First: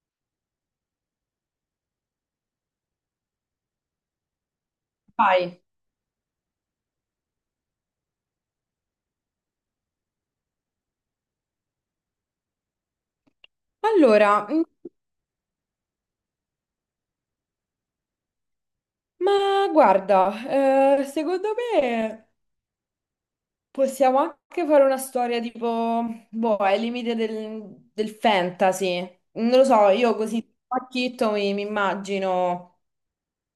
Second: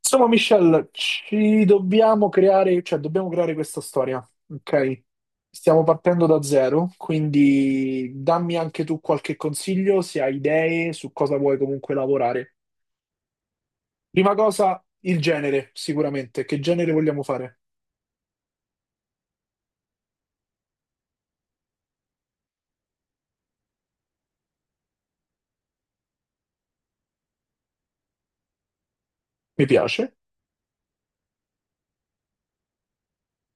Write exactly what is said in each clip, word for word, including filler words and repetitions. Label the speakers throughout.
Speaker 1: Insomma, Michelle, ci dobbiamo creare, cioè dobbiamo creare questa storia, ok?
Speaker 2: Vai.
Speaker 1: Stiamo partendo da zero, quindi dammi anche tu qualche consiglio, se hai idee su cosa vuoi comunque lavorare. Prima
Speaker 2: Allora, mm,
Speaker 1: cosa, il genere, sicuramente. Che genere vogliamo fare?
Speaker 2: ma guarda, eh, secondo me possiamo anche fare una storia tipo, boh, ai limiti del, del fantasy. Non lo
Speaker 1: Mi
Speaker 2: so,
Speaker 1: piace.
Speaker 2: io così pacchitto mi, mi immagino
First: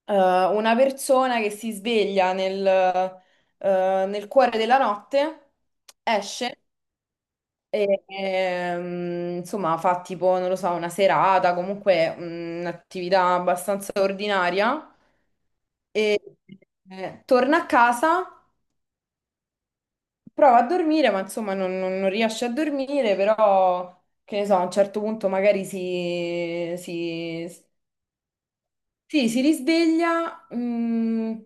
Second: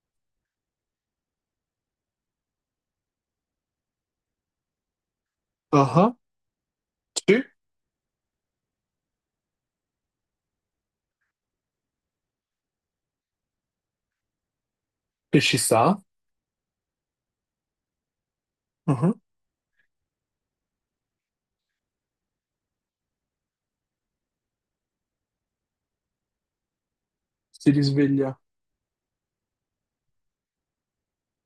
Speaker 2: eh, una persona che si sveglia nel, eh, nel cuore della notte,
Speaker 1: Ah,
Speaker 2: esce
Speaker 1: sì.
Speaker 2: e ehm, insomma fa tipo, non lo so, una serata, comunque mm, un'attività abbastanza ordinaria.
Speaker 1: Che ci sta.
Speaker 2: E eh, torna a casa,
Speaker 1: Ah,
Speaker 2: prova a dormire, ma insomma non, non- non riesce a dormire, però che ne so, a un certo punto magari si, si,
Speaker 1: si risveglia.
Speaker 2: sì, si risveglia, mm,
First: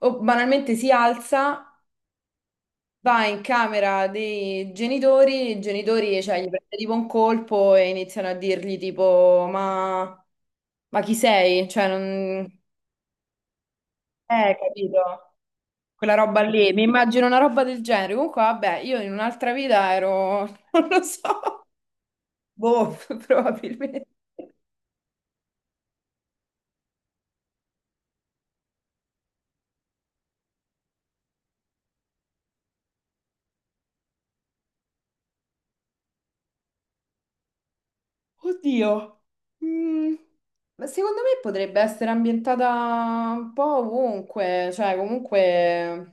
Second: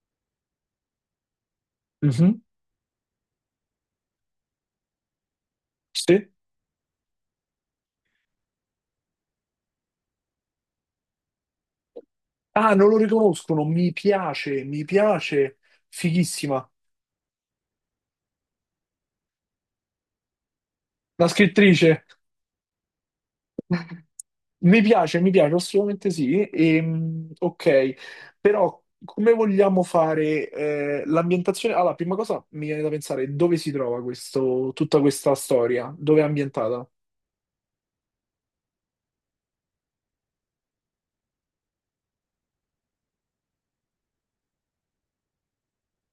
Speaker 2: o banalmente si alza,
Speaker 1: Mhm,
Speaker 2: va in camera dei genitori, i genitori,
Speaker 1: sì.
Speaker 2: cioè, gli prende tipo un colpo e iniziano a dirgli tipo, ma, ma chi sei? Cioè, non...
Speaker 1: Ah, non lo riconoscono. Mi
Speaker 2: Eh,
Speaker 1: piace, mi
Speaker 2: capito?
Speaker 1: piace.
Speaker 2: Quella roba
Speaker 1: Fighissima.
Speaker 2: lì, mi immagino una roba del genere. Comunque, vabbè, io in un'altra vita ero, non lo
Speaker 1: La
Speaker 2: so,
Speaker 1: scrittrice.
Speaker 2: boh, probabilmente.
Speaker 1: Mi piace, mi piace, assolutamente sì. Ehm, ok, però come vogliamo fare eh, l'ambientazione? Allora, prima cosa mi viene da pensare dove si trova questo- tutta questa storia, dove è ambientata?
Speaker 2: Oddio. Mm, ma secondo me potrebbe essere ambientata un po' ovunque, cioè comunque...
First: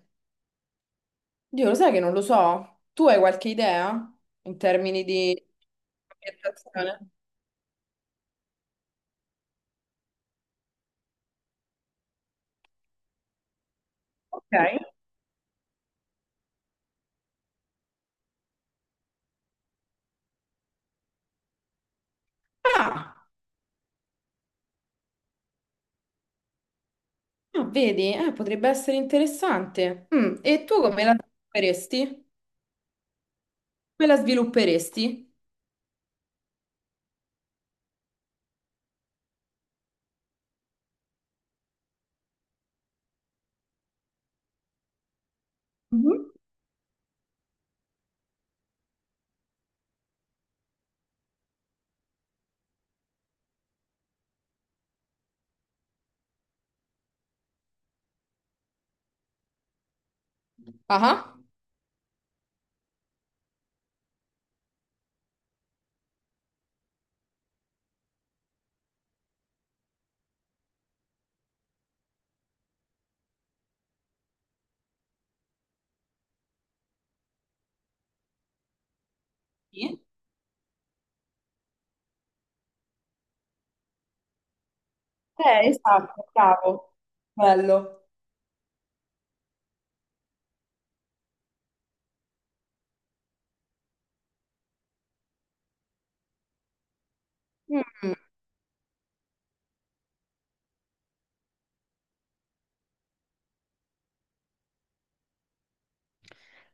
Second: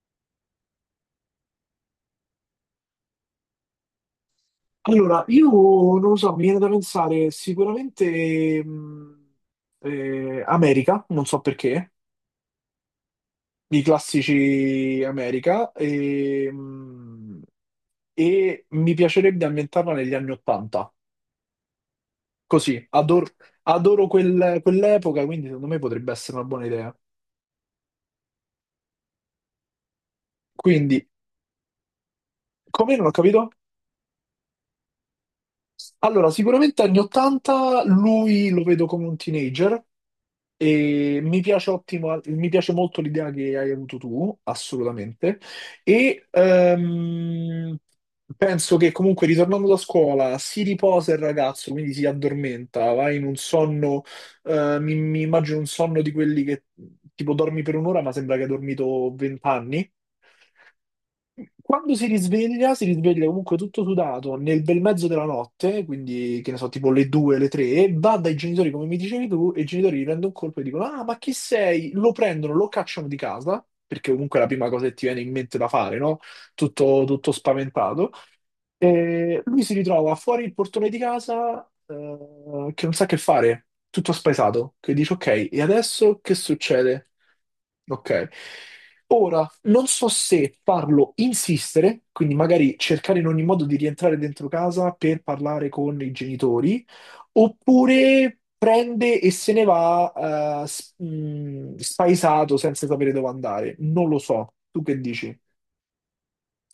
Speaker 2: Dio, lo sai che non lo so. Tu hai qualche idea in termini
Speaker 1: Allora,
Speaker 2: di
Speaker 1: io non lo so, mi viene da
Speaker 2: ambientazione?
Speaker 1: pensare sicuramente mh, eh, America, non so perché, i
Speaker 2: Ok.
Speaker 1: classici America, e, mh, e mi piacerebbe ambientarla negli anni Ottanta. Così,
Speaker 2: Ah,
Speaker 1: adoro, adoro quel- quell'epoca, quindi secondo me potrebbe essere una buona idea.
Speaker 2: ah, vedi? Eh, potrebbe essere interessante. Mm, E tu come
Speaker 1: Quindi,
Speaker 2: la faresti?
Speaker 1: come non ho capito?
Speaker 2: Come la svilupperesti?
Speaker 1: Allora, sicuramente anni ottanta lui lo vedo come un teenager. E mi piace, ottimo- mi piace molto l'idea che hai avuto tu, assolutamente.
Speaker 2: Mhm.
Speaker 1: E ehm, penso che comunque ritornando da scuola si riposa il ragazzo, quindi si addormenta, va in un sonno, eh, mi, mi immagino un sonno di quelli che tipo dormi per un'ora ma sembra che hai dormito vent'anni.
Speaker 2: Ah,
Speaker 1: Quando si risveglia, si risveglia comunque tutto sudato nel bel mezzo della notte, quindi che ne so, tipo le due, le tre, va dai genitori come mi dicevi tu, e i genitori gli prendono un colpo e dicono: Ah, ma chi sei? Lo prendono, lo cacciano di casa, perché comunque è la prima cosa che ti viene in mente da fare, no? Tutto, tutto spaventato. E lui si
Speaker 2: sì.
Speaker 1: ritrova fuori il portone di casa, eh, che non sa che fare, tutto spaesato, che dice: Ok, e
Speaker 2: Eh,
Speaker 1: adesso
Speaker 2: esatto,
Speaker 1: che
Speaker 2: bravo.
Speaker 1: succede?
Speaker 2: Bello.
Speaker 1: Ok. Ora, non so se farlo insistere, quindi magari cercare in ogni modo di rientrare dentro casa per parlare con i genitori,
Speaker 2: Mm.
Speaker 1: oppure prende e se ne va, eh, s- mh, spaesato senza sapere dove andare. Non lo so. Tu che dici?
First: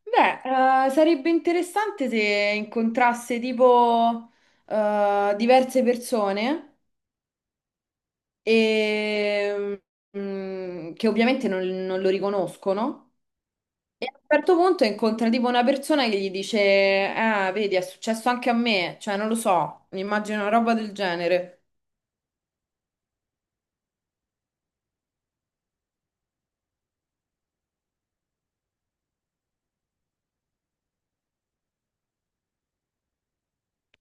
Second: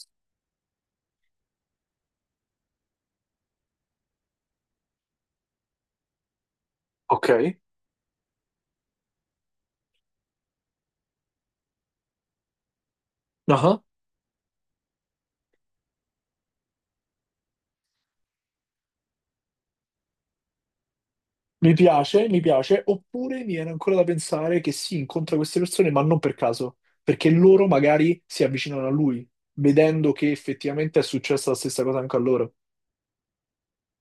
Speaker 2: Beh, eh, sarebbe interessante se incontrasse tipo eh, diverse persone
Speaker 1: Ok.
Speaker 2: e, mm, che ovviamente non, non lo riconoscono.
Speaker 1: Ah.
Speaker 2: E a un certo punto incontra tipo una persona che gli dice: Ah, vedi, è successo anche a me. Cioè, non lo so, mi immagino una roba del genere.
Speaker 1: Mi piace, mi piace, oppure mi viene ancora da pensare che si incontra queste persone, ma non per caso, perché loro magari si avvicinano a lui, vedendo che effettivamente è successa la stessa cosa anche a loro.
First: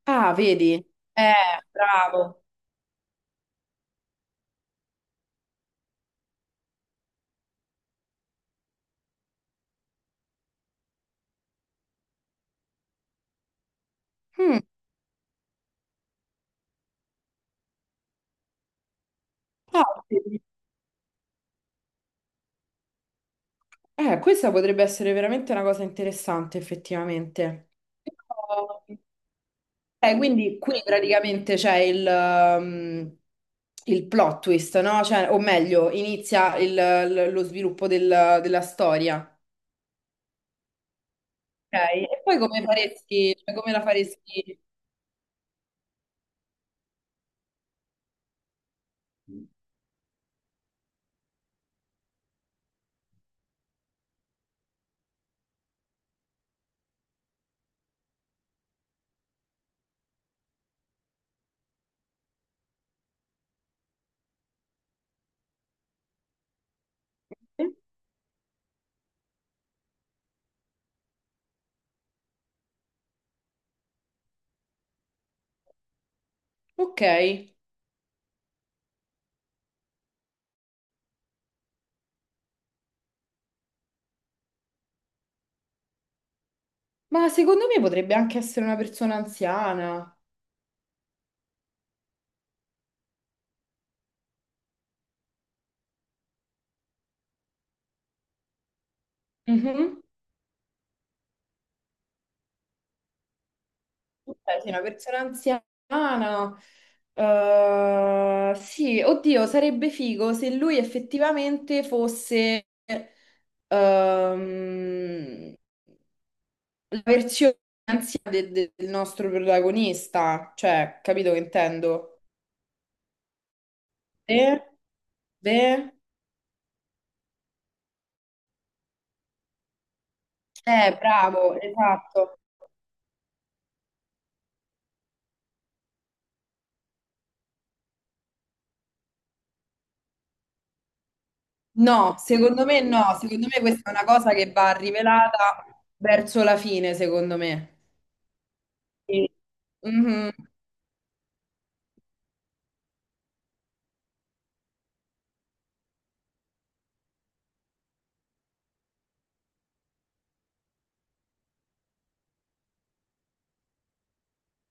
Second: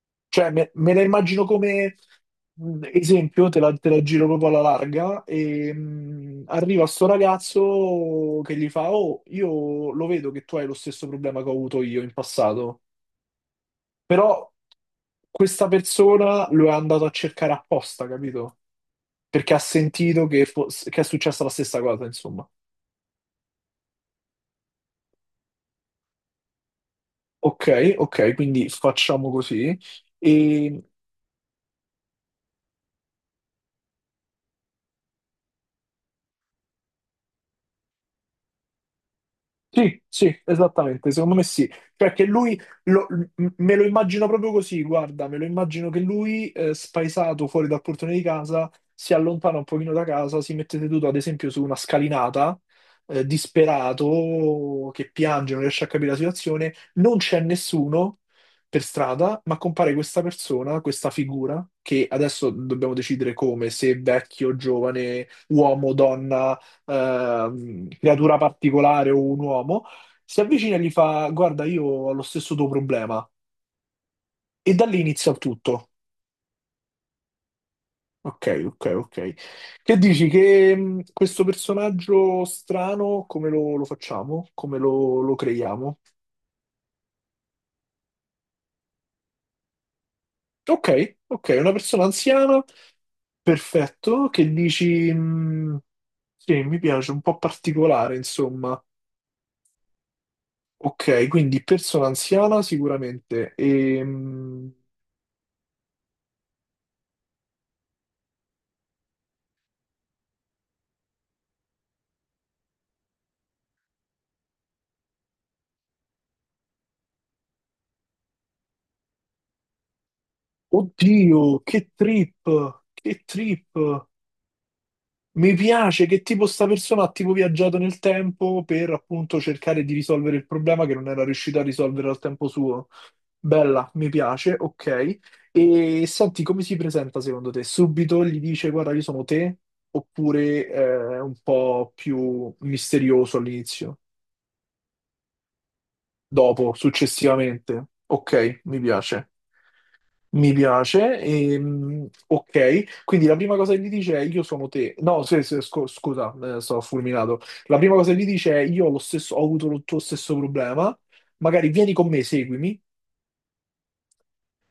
Speaker 2: Ah,
Speaker 1: Cioè, me,
Speaker 2: vedi?
Speaker 1: me la
Speaker 2: Eh,
Speaker 1: immagino come
Speaker 2: bravo.
Speaker 1: mh, esempio, te la, te la giro proprio alla larga, e mh, arriva sto ragazzo che gli fa: Oh, io lo vedo che tu hai lo stesso problema che ho avuto io in passato, però questa persona lo è andato a cercare apposta, capito? Perché ha
Speaker 2: Ah,
Speaker 1: sentito
Speaker 2: sì.
Speaker 1: che, fo- che è successa la stessa cosa, insomma.
Speaker 2: eh, questa potrebbe essere veramente una cosa interessante,
Speaker 1: Ok,
Speaker 2: effettivamente.
Speaker 1: ok, quindi
Speaker 2: Però-
Speaker 1: facciamo così.
Speaker 2: eh, quindi qui
Speaker 1: E
Speaker 2: praticamente c'è il, um, il plot twist, no? Cioè, o meglio, inizia il- l- lo sviluppo del- della storia. Ok,
Speaker 1: Sì, sì, esattamente, secondo me sì. Cioè
Speaker 2: E
Speaker 1: che
Speaker 2: poi
Speaker 1: lui,
Speaker 2: come
Speaker 1: lo-
Speaker 2: faresti,
Speaker 1: m-
Speaker 2: cioè, come
Speaker 1: me
Speaker 2: la
Speaker 1: lo immagino proprio
Speaker 2: faresti?
Speaker 1: così, guarda, me lo immagino che lui, eh, spaesato fuori dal portone di casa, si allontana un pochino da casa, si mette seduto ad esempio su una scalinata, eh, disperato, che piange, non riesce a capire la situazione, non c'è nessuno per strada, ma compare questa persona, questa figura, che adesso dobbiamo decidere come, se vecchio, giovane, uomo, donna, ehm, creatura particolare o un uomo, si avvicina e gli fa: Guarda, io ho lo stesso tuo problema. E da lì inizia il tutto.
Speaker 2: Ok,
Speaker 1: Ok, ok, ok. Che dici? Che, mh, questo personaggio strano, come lo, lo facciamo? Come lo, lo creiamo?
Speaker 2: ma secondo me potrebbe anche essere una persona anziana.
Speaker 1: Ok, ok, una persona anziana, perfetto. Che dici? Mh, sì, mi piace, un po' particolare, insomma.
Speaker 2: Mhm.
Speaker 1: Ok, quindi persona anziana sicuramente.
Speaker 2: Cioè, sei
Speaker 1: Ehm,
Speaker 2: una persona anziana. eh, sì, oddio, sarebbe figo se lui effettivamente fosse ehm, la versione anziana de- de- del nostro protagonista. Cioè, capito che
Speaker 1: Oddio, che
Speaker 2: intendo?
Speaker 1: trip, che trip.
Speaker 2: Eh?
Speaker 1: Mi
Speaker 2: Beh,
Speaker 1: piace che tipo sta persona ha tipo viaggiato nel tempo per appunto cercare di risolvere il problema che
Speaker 2: eh,
Speaker 1: non era
Speaker 2: bravo,
Speaker 1: riuscito a risolvere al
Speaker 2: esatto.
Speaker 1: tempo suo. Bella, mi piace, ok. E senti, come si presenta secondo te? Subito gli dice: Guarda, io sono te? Oppure eh, è un po'
Speaker 2: No,
Speaker 1: più
Speaker 2: secondo me no,
Speaker 1: misterioso
Speaker 2: secondo me questa è
Speaker 1: all'inizio?
Speaker 2: una cosa che va rivelata verso la
Speaker 1: Dopo,
Speaker 2: fine, secondo me.
Speaker 1: successivamente? Ok, mi
Speaker 2: Sì.
Speaker 1: piace.
Speaker 2: Mhm,
Speaker 1: Mi piace, ehm, ok. Quindi la prima cosa che gli dice è: Io sono te. No, se- se- scu- scusa, eh, sto fulminato. La prima cosa che gli dice è: Io ho lo stesso, ho avuto lo tuo stesso problema, magari vieni con me, seguimi.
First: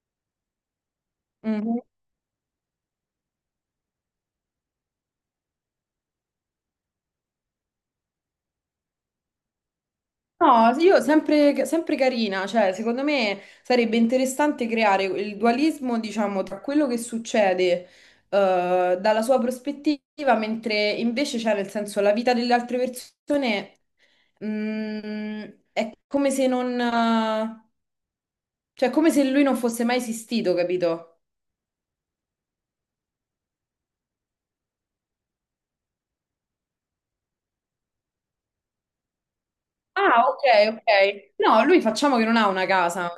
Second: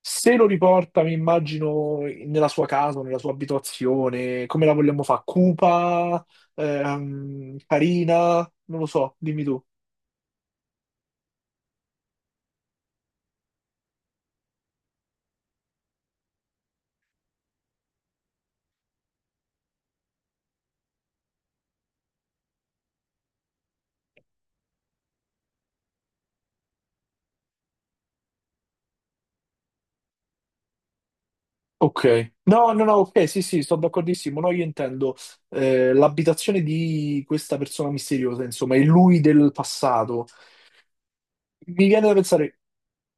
Speaker 1: Se lo riporta, mi
Speaker 2: mhm.
Speaker 1: immagino, nella sua casa, nella sua abitazione, come la vogliamo fare? Cupa, ehm, carina, non lo so, dimmi tu.
Speaker 2: No, sì, io sempre, sempre carina, cioè secondo me sarebbe interessante creare il dualismo, diciamo, tra quello che succede eh, dalla sua prospettiva, mentre invece c'è nel senso la vita delle altre persone mm, è come se non, eh, cioè è come se lui non fosse mai esistito, capito?
Speaker 1: Ok, no, no, no, ok, sì, sì, sto d'accordissimo. No, io intendo eh, l'abitazione di questa persona misteriosa, insomma, è lui del
Speaker 2: Ah,
Speaker 1: passato.
Speaker 2: ok, ok. No, lui
Speaker 1: Mi viene da
Speaker 2: facciamo che non ha
Speaker 1: pensare,
Speaker 2: una casa.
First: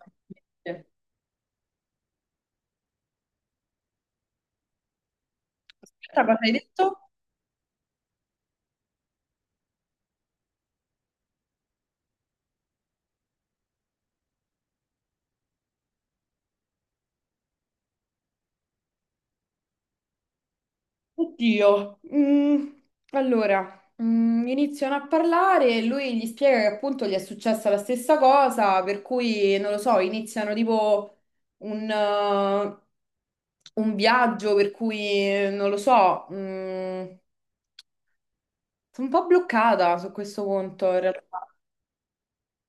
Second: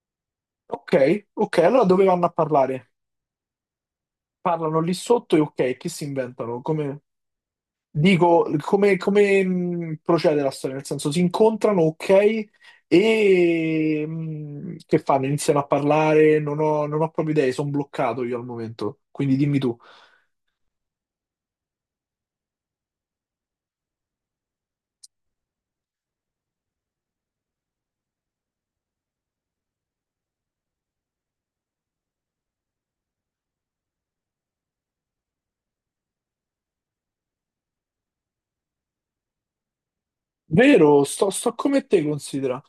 Speaker 2: Aspetta,
Speaker 1: ok, ok, allora dove vanno a parlare? Parlano lì sotto e ok, che si
Speaker 2: cosa hai
Speaker 1: inventano?
Speaker 2: detto?
Speaker 1: Come, dico, come, come, mh, procede la storia? Nel senso, si incontrano, ok, e mh, che fanno? Iniziano a parlare, non ho, non ho proprio idee, sono bloccato io al momento, quindi dimmi tu.
Speaker 2: Oddio, mm, allora mm, iniziano a parlare e lui gli spiega che appunto gli è successa la stessa cosa, per cui non lo so, iniziano tipo un, eh, un viaggio per cui eh, non lo so, mm, sono un po' bloccata su questo punto in
Speaker 1: Vero, sto,
Speaker 2: realtà.
Speaker 1: sto come te, considera.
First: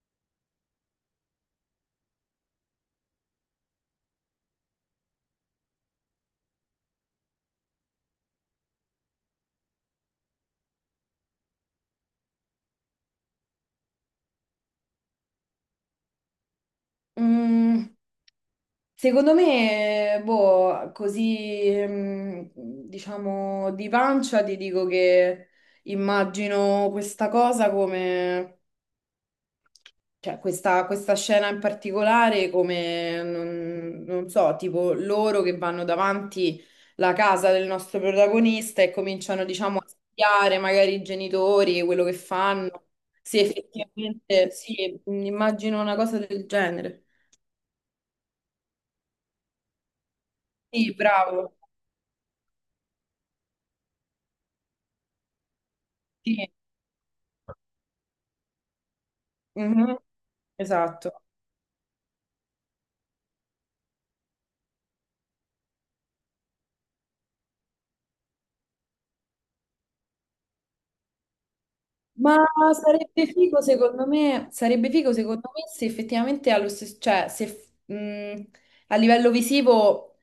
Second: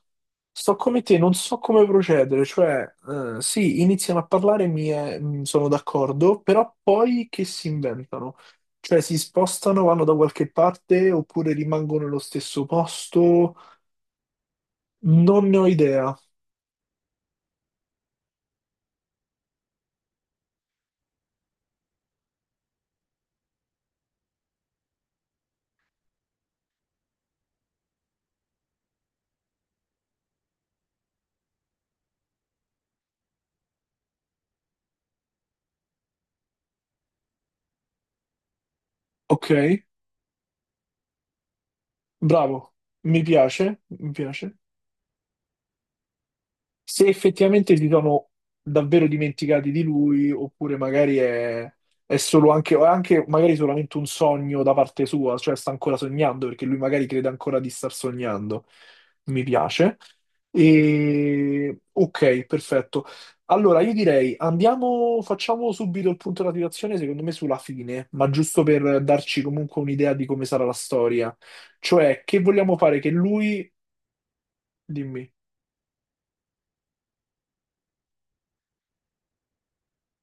Speaker 1: Sto come te, non so come procedere, cioè, eh, sì, iniziano a parlare, mi è- mh, sono d'accordo, però poi che si inventano? Cioè, si spostano, vanno da qualche parte oppure rimangono nello stesso posto? Non ne ho idea.
Speaker 2: Mm, Secondo me, boh, così, ehm, diciamo, di pancia ti dico che immagino questa cosa come, cioè questa, questa scena in particolare come, non, non so, tipo loro che vanno davanti la casa del nostro protagonista e cominciano,
Speaker 1: Ok,
Speaker 2: diciamo, a spiare magari i genitori, quello che
Speaker 1: bravo,
Speaker 2: fanno,
Speaker 1: mi
Speaker 2: se
Speaker 1: piace, mi
Speaker 2: effettivamente,
Speaker 1: piace.
Speaker 2: sì, immagino una cosa del genere.
Speaker 1: Se effettivamente si sono davvero dimenticati di lui, oppure
Speaker 2: Sì,
Speaker 1: magari
Speaker 2: bravo.
Speaker 1: è, è solo anche, o è anche magari solamente un sogno da parte sua, cioè sta ancora sognando
Speaker 2: Sì.
Speaker 1: perché lui magari crede ancora di star sognando. Mi piace.
Speaker 2: Esatto.
Speaker 1: E... Ok, perfetto. Allora, io direi andiamo, facciamo subito il punto della situazione, secondo me sulla fine, ma giusto per darci comunque un'idea di come sarà la storia. Cioè,
Speaker 2: Ma
Speaker 1: che vogliamo fare? Che
Speaker 2: sarebbe figo
Speaker 1: lui...
Speaker 2: secondo me, sarebbe figo
Speaker 1: Dimmi.
Speaker 2: secondo me se effettivamente allo stesso, cioè se mh, a livello visivo,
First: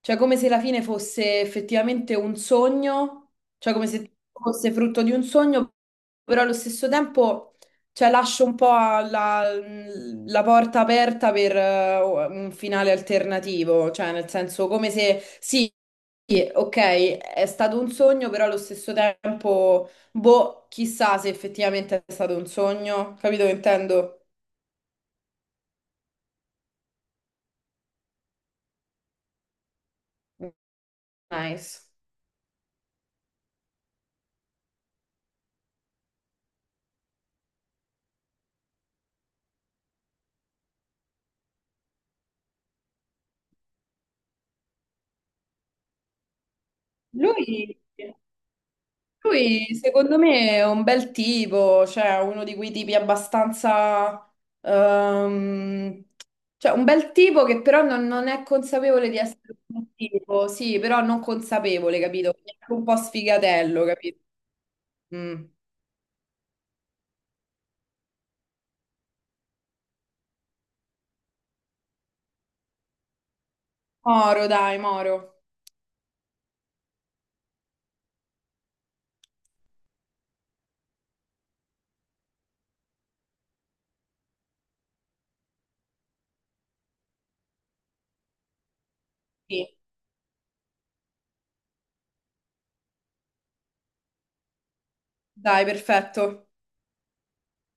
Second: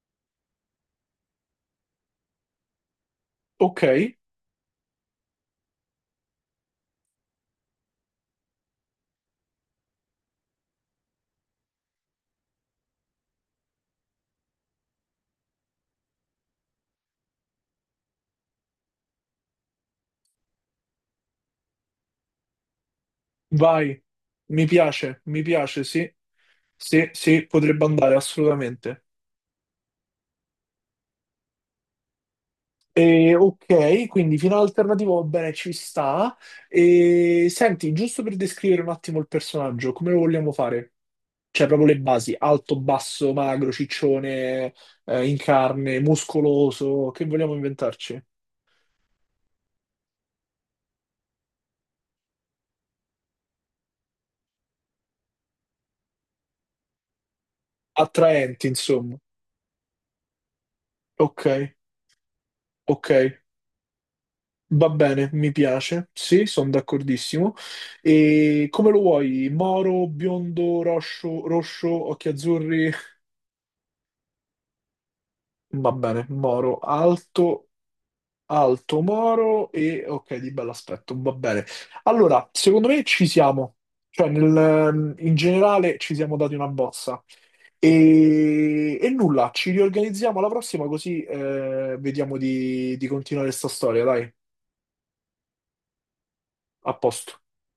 Speaker 2: cioè come se la fine fosse effettivamente un sogno, cioè
Speaker 1: Ok.
Speaker 2: come se fosse frutto di un sogno, però allo stesso tempo cioè, lascio un po' la, la porta aperta per eh, un finale alternativo, cioè nel senso come se sì, ok, è stato un sogno, però allo stesso tempo. Boh, chissà se effettivamente è stato un sogno, capito che
Speaker 1: Vai,
Speaker 2: intendo?
Speaker 1: mi piace, mi piace, sì, sì, sì, potrebbe andare assolutamente.
Speaker 2: Nice.
Speaker 1: E, ok, quindi finale alternativo, va bene, ci sta. E, senti, giusto per descrivere un attimo il personaggio, come lo vogliamo fare? Cioè, proprio le basi, alto, basso, magro, ciccione, eh, in carne, muscoloso, che vogliamo
Speaker 2: Lui,
Speaker 1: inventarci?
Speaker 2: lui, secondo me è un bel tipo, cioè uno di quei tipi abbastanza... ehm, cioè un bel tipo che però non, non è
Speaker 1: Attraenti,
Speaker 2: consapevole
Speaker 1: insomma.
Speaker 2: di essere un tipo, sì, però non
Speaker 1: Ok,
Speaker 2: consapevole, capito? È anche un po'
Speaker 1: ok.
Speaker 2: sfigatello, capito?
Speaker 1: Va bene,
Speaker 2: Mm.
Speaker 1: mi piace, sì, sono d'accordissimo. E come lo vuoi? Moro, biondo, roscio, rosso, occhi azzurri?
Speaker 2: Moro, dai, Moro.
Speaker 1: Va bene, Moro, alto, alto, Moro e ok, di bell'aspetto, va bene. Allora, secondo me ci siamo, cioè nel- in generale ci siamo dati una bozza. E, e nulla, ci
Speaker 2: Sì,
Speaker 1: riorganizziamo alla prossima così eh, vediamo di, di continuare questa storia, dai,
Speaker 2: dai, perfetto.
Speaker 1: a posto.